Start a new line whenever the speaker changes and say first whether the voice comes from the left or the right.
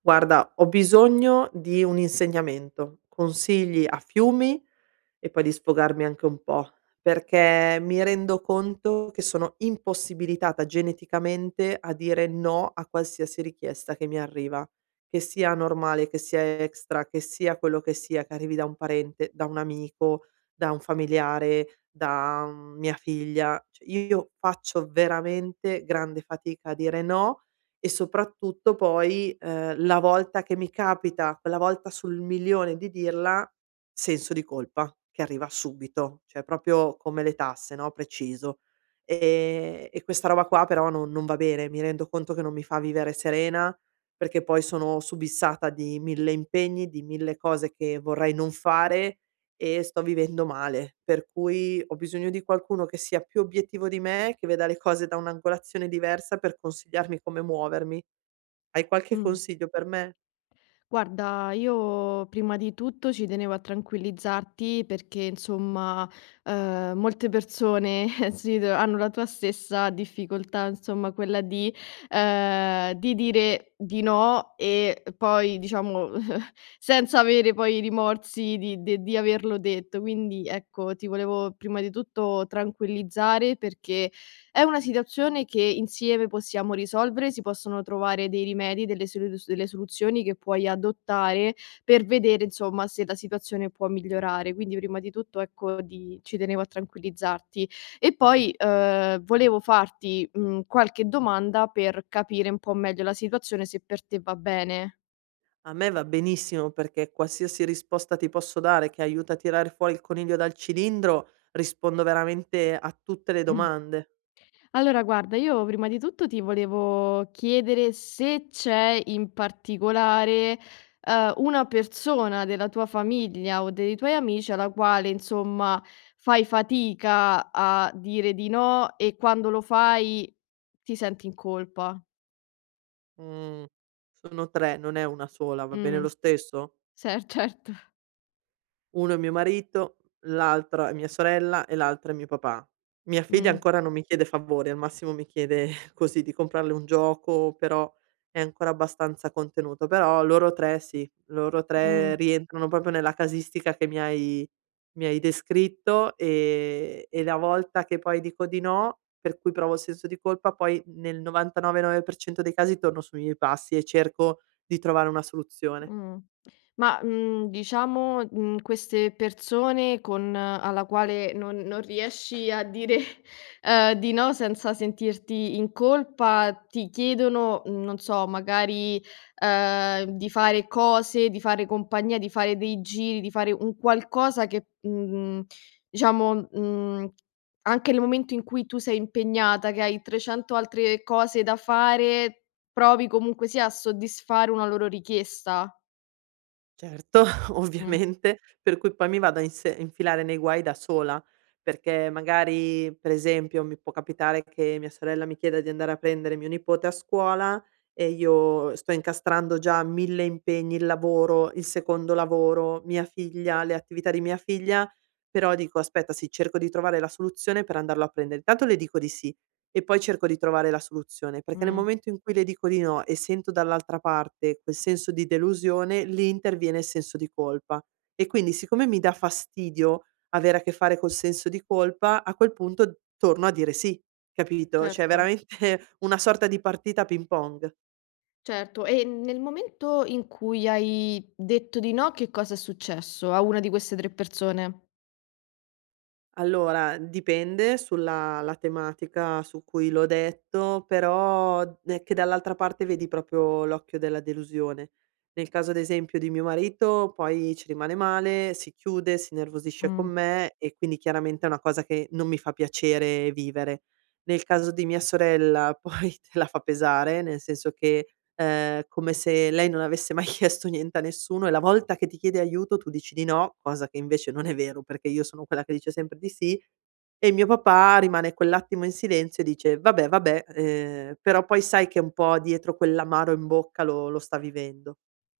right: Guarda, ho bisogno di un insegnamento, consigli a fiumi, e poi di sfogarmi anche un po', perché mi rendo conto che sono impossibilitata geneticamente a dire no a qualsiasi richiesta che mi arriva, che sia normale, che sia extra, che sia quello che sia, che arrivi da un parente, da un amico, da un familiare, da mia figlia. Cioè, io faccio veramente grande fatica a dire no. E soprattutto poi la volta che mi capita, quella volta sul milione di dirla, senso di colpa che arriva subito, cioè proprio come le tasse, no, preciso. E questa roba qua però non va bene, mi rendo conto che non mi fa vivere serena, perché poi sono subissata di 1000 impegni, di 1000 cose che vorrei non fare e sto vivendo male. Per cui ho bisogno di qualcuno che sia più obiettivo di me, che veda le cose da un'angolazione diversa per consigliarmi come muovermi. Hai qualche
left: Mh.
right: consiglio per me?
left: Guarda, io prima di tutto ci tenevo a tranquillizzarti perché insomma, molte persone si tro hanno la tua stessa difficoltà, insomma quella di dire di no e poi diciamo senza avere poi i rimorsi di averlo detto. Quindi ecco, ti volevo prima di tutto tranquillizzare perché è una situazione che insieme possiamo risolvere, si possono trovare dei rimedi, delle soluzioni che puoi adottare per vedere insomma se la situazione può migliorare. Quindi prima di tutto ecco di ci tenevo a tranquillizzarti. E poi, volevo farti, qualche domanda per capire un po' meglio la situazione, se per te va bene.
right: A me va benissimo perché qualsiasi risposta ti posso dare che aiuta a tirare fuori il coniglio dal cilindro, rispondo veramente a tutte le domande.
left: Allora guarda, io prima di tutto ti volevo chiedere se c'è in particolare, una persona della tua famiglia o dei tuoi amici alla quale insomma fai fatica a dire di no e quando lo fai ti senti in colpa.
right: Mhmm, sono 3, non è una sola, va bene lo
left: Mh,
right: stesso?
left: se certo.
right: Uno è mio marito, l'altra è mia sorella e l'altra è mio papà. Mia figlia
left: Mh,
right: ancora non mi chiede favori, al massimo mi chiede così di comprarle un gioco, però è ancora abbastanza contenuto. Però loro 3 sì, loro
left: mh.
right: 3 rientrano proprio nella casistica che mi hai descritto, e la volta che poi dico di no, per cui provo il senso di colpa, poi nel 99,9% dei casi torno sui miei passi e cerco di trovare una soluzione.
left: Mh. Ma, diciamo, queste persone con alla quale non riesci a dire, di no senza sentirti in colpa, ti chiedono, non so, magari, di fare cose, di fare compagnia, di fare dei giri, di fare un qualcosa che, diciamo, anche nel momento in cui tu sei impegnata, che hai 300 altre cose da fare, provi comunque sia a soddisfare una loro richiesta.
right: Certo,
left: Mh,
right: ovviamente, per cui poi mi vado a inse infilare nei guai da sola, perché magari, per esempio, mi può capitare che mia sorella mi chieda di andare a prendere mio nipote a scuola e io sto incastrando già 1000 impegni, il lavoro, il secondo lavoro, mia figlia, le attività di mia figlia, però dico: "Aspetta, sì, cerco di trovare la soluzione per andarlo a prendere". Intanto le dico di sì, e poi cerco di trovare la soluzione, perché nel
left: mh,
right: momento in cui le dico di no e sento dall'altra parte quel senso di delusione, lì interviene il senso di colpa. E quindi siccome mi dà fastidio avere a che fare col senso di colpa, a quel punto torno a dire sì, capito? Cioè è
left: certo,
right: veramente una sorta di partita a ping pong.
left: certo. E nel momento in cui hai detto di no, che cosa è successo a una di queste 3 persone?
right: Allora, dipende sulla la tematica su cui l'ho detto, però è che dall'altra parte vedi proprio l'occhio della delusione. Nel caso ad esempio di mio marito, poi ci rimane male, si chiude, si innervosisce con
left: Mh.
right: me e quindi chiaramente è una cosa che non mi fa piacere vivere. Nel caso di mia sorella poi te la fa pesare, nel senso che come se lei non avesse mai chiesto niente a nessuno e la volta che ti chiede aiuto tu dici di no, cosa che invece non è vero, perché io sono quella che dice sempre di sì, e mio papà rimane quell'attimo in silenzio e dice: "Vabbè, vabbè", però poi sai che un po' dietro quell'amaro in bocca lo sta vivendo.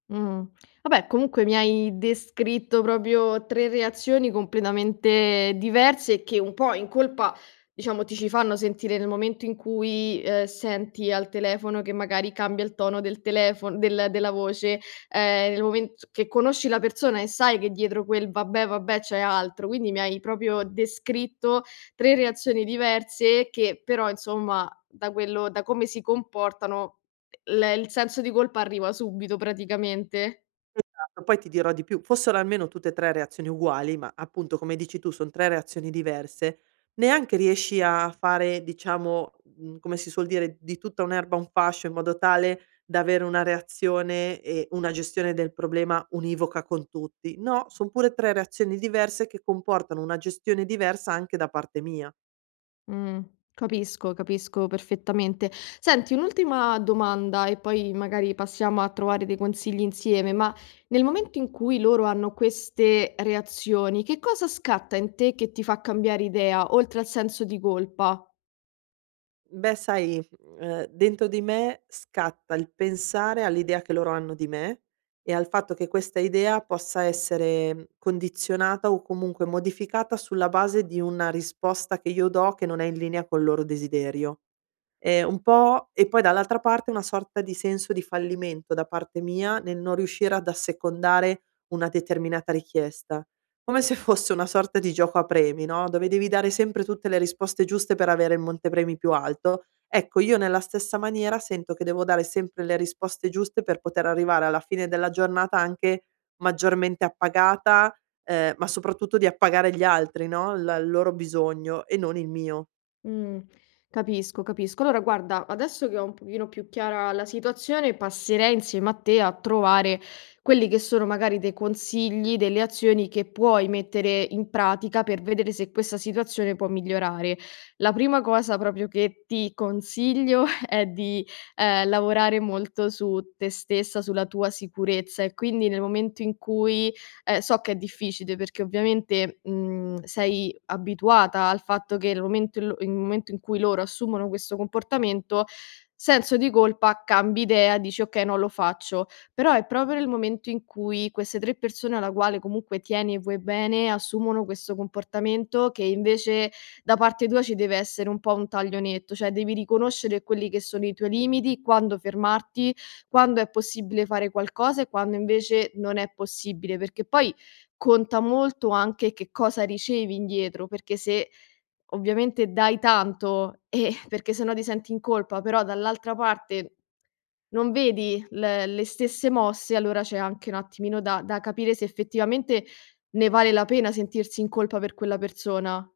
left: Mh. Vabbè, comunque mi hai descritto proprio 3 reazioni completamente diverse che un po' in colpa, diciamo, ti ci fanno sentire nel momento in cui, senti al telefono che magari cambia il tono del telefon del della voce, nel moment che conosci la persona e sai che dietro quel "vabbè, vabbè" c'è altro. Quindi mi hai proprio descritto 3 reazioni diverse che però, insomma, da come si comportano l il senso di colpa arriva subito praticamente.
right: Esatto, poi ti dirò di più, fossero almeno tutte e 3 reazioni uguali, ma appunto come dici tu son 3 reazioni diverse, neanche riesci a fare diciamo, mhmm, come si suol dire, di tutta un'erba un fascio, in modo tale da avere una reazione e una gestione del problema univoca con tutti. No, son pure 3 reazioni diverse che comportano una gestione diversa anche da parte mia.
left: Mh, capisco, capisco perfettamente. Senti, un'ultima domanda e poi magari passiamo a trovare dei consigli insieme, ma nel momento in cui loro hanno queste reazioni, che cosa scatta in te che ti fa cambiare idea, oltre al senso di colpa?
right: Beh, sai, dentro di me scatta il pensare all'idea che loro hanno di me e al fatto che questa idea possa essere condizionata o comunque modificata sulla base di una risposta che io do che non è in linea col loro desiderio. Un po' e poi dall'altra parte una sorta di senso di fallimento da parte mia nel non riuscire ad assecondare una determinata richiesta. Come se fosse una sorta di gioco a premi, no, dove devi dare sempre tutte le risposte giuste per avere il montepremi più alto. Ecco, io nella stessa maniera sento che devo dare sempre le risposte giuste per poter arrivare alla fine della giornata anche maggiormente appagata, ma soprattutto di appagare gli altri, no, la il loro bisogno e non il mio.
left: Mh, capisco, capisco. Allora guarda, adesso che ho un pochino più chiara la situazione, passerei insieme a te a trovare quelli che sono magari dei consigli, delle azioni che puoi mettere in pratica per vedere se questa situazione può migliorare. La prima cosa proprio che ti consiglio è di, lavorare molto su te stessa, sulla tua sicurezza e quindi nel momento in cui, so che è difficile perché ovviamente, sei abituata al fatto che il momento in cui loro assumono questo comportamento, senso di colpa, cambi idea, dici: "Okay, non lo faccio". Però è proprio nel momento in cui queste 3 persone alla quale comunque tieni e vuoi bene, assumono questo comportamento che invece da parte tua ci deve essere un po' un taglio netto, cioè devi riconoscere quelli che sono i tuoi limiti, quando fermarti quando è possibile fare qualcosa e quando invece non è possibile, perché poi conta molto anche che cosa ricevi indietro, perché se ovviamente dai tanto, perché se no ti senti in colpa, però dall'altra parte non vedi le stesse mosse, allora c'è anche un attimino da capire se effettivamente ne vale la pena sentirsi in colpa per quella persona.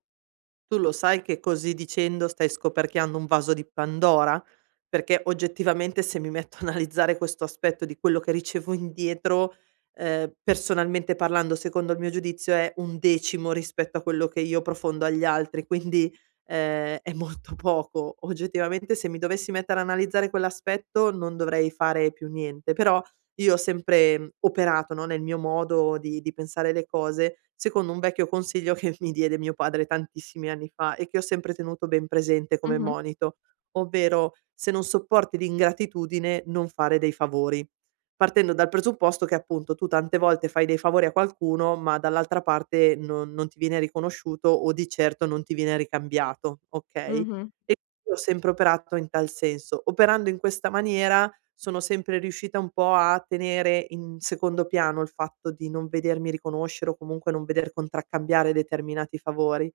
right: Tu lo sai che così dicendo stai scoperchiando un vaso di Pandora? Perché oggettivamente se mi metto a analizzare questo aspetto di quello che ricevo indietro, personalmente parlando, secondo il mio giudizio è un decimo rispetto a quello che io profondo agli altri, quindi, è molto poco. Oggettivamente se mi dovessi mettere a analizzare quell'aspetto non dovrei fare più niente, però io ho sempre operato, no, nel mio modo di pensare le cose, secondo un vecchio consiglio che mi diede mio padre tantissimi anni fa e che ho sempre tenuto ben presente come
left: Mh-mh,
right: monito, ovvero: "Se non sopporti l'ingratitudine, non fare dei favori." Partendo dal presupposto che appunto tu tante volte fai dei favori a qualcuno, ma dall'altra parte non ti viene riconosciuto o di certo non ti viene ricambiato, okay?
left: mh-mh,
right: E io ho sempre operato in tal senso. Operando in questa maniera sono sempre riuscita un po' a tenere in secondo piano il fatto di non vedermi riconoscere o comunque non veder contraccambiare determinati favori.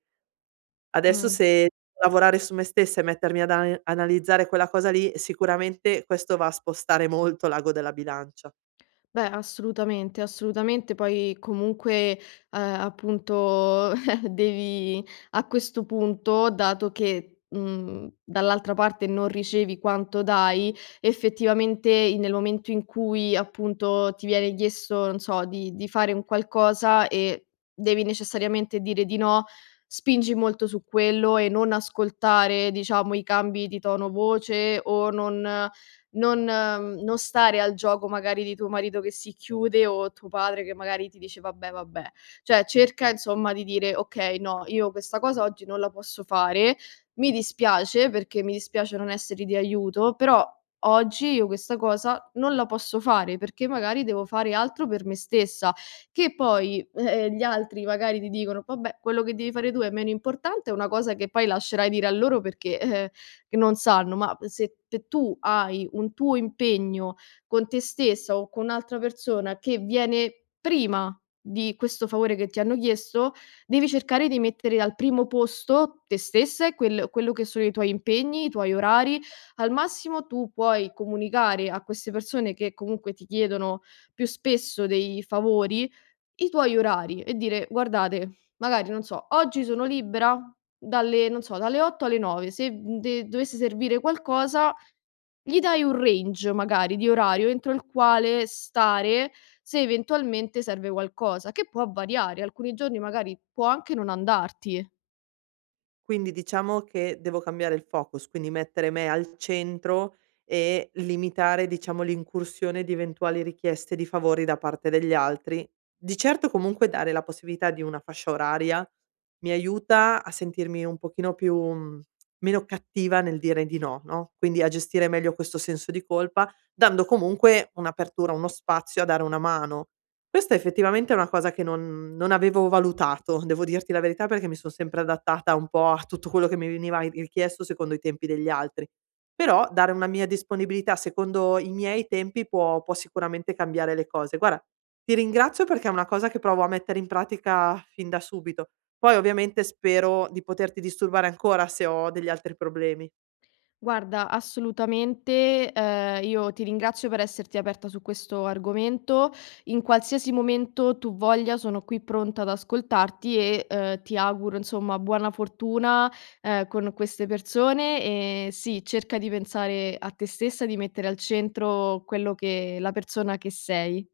right: Adesso
left: mh.
right: se lavorare su me stessa e mettermi ad analizzare quella cosa lì, sicuramente questo va a spostare molto l'ago della bilancia.
left: Beh, assolutamente, assolutamente. Poi comunque, appunto, devi a questo punto, dato che dall'altra parte non ricevi quanto dai, effettivamente nel momento in cui appunto ti viene chiesto, non so, di fare un qualcosa e devi necessariamente dire di no, spingi molto su quello e non ascoltare, diciamo, i cambi di tono voce o non stare al gioco magari di tuo marito che si chiude o tuo padre che magari ti dice: "Vabbè, vabbè". Cioè cerca insomma di dire: "Okay, no, io questa cosa oggi non la posso fare, mi dispiace perché mi dispiace non esserti di aiuto, però oggi io questa cosa non la posso fare perché magari devo fare altro per me stessa". Che poi, gli altri magari ti dicono: "Vabbè, quello che devi fare tu è meno importante", è una cosa che poi lascerai dire a loro perché, che non sanno, ma se p tu hai un tuo impegno con te stessa o con un'altra persona che viene prima di questo favore che ti hanno chiesto, devi cercare di mettere al primo posto te stessa e quello che sono i tuoi impegni, i tuoi orari. Al massimo tu puoi comunicare a queste persone che comunque ti chiedono più spesso dei favori i tuoi orari e dire: "Guardate, magari non so, oggi sono libera dalle non so, dalle 8 alle 9, se, de dovesse servire qualcosa" gli dai un range magari di orario entro il quale stare se eventualmente serve qualcosa, che può variare. Alcuni giorni magari può anche non andarti.
right: Quindi diciamo che devo cambiare il focus, quindi mettere me al centro e limitare, diciamo, l'incursione di eventuali richieste di favori da parte degli altri. Di certo comunque dare la possibilità di una fascia oraria mi aiuta a sentirmi un pochino più meno cattiva nel dire di no, no, quindi a gestire meglio questo senso di colpa, dando comunque un'apertura, uno spazio a dare una mano. Questa effettivamente è una cosa che non avevo valutato, devo dirti la verità, perché mi son sempre adattata un po' a tutto quello che mi veniva i richiesto secondo i tempi degli altri. Però dare una mia disponibilità secondo i miei tempi può sicuramente cambiare le cose. Guarda, ti ringrazio perché è una cosa che provo a mettere in pratica fin da subito. Poi ovviamente spero di poterti disturbare ancora se ho degli altri problemi.
left: Guarda, assolutamente, io ti ringrazio per esserti aperta su questo argomento. In qualsiasi momento tu voglia sono qui pronta ad ascoltarti e, ti auguro insomma buona fortuna, con queste persone e sì, cerca di pensare a te stessa, di mettere al centro quello che la persona che sei.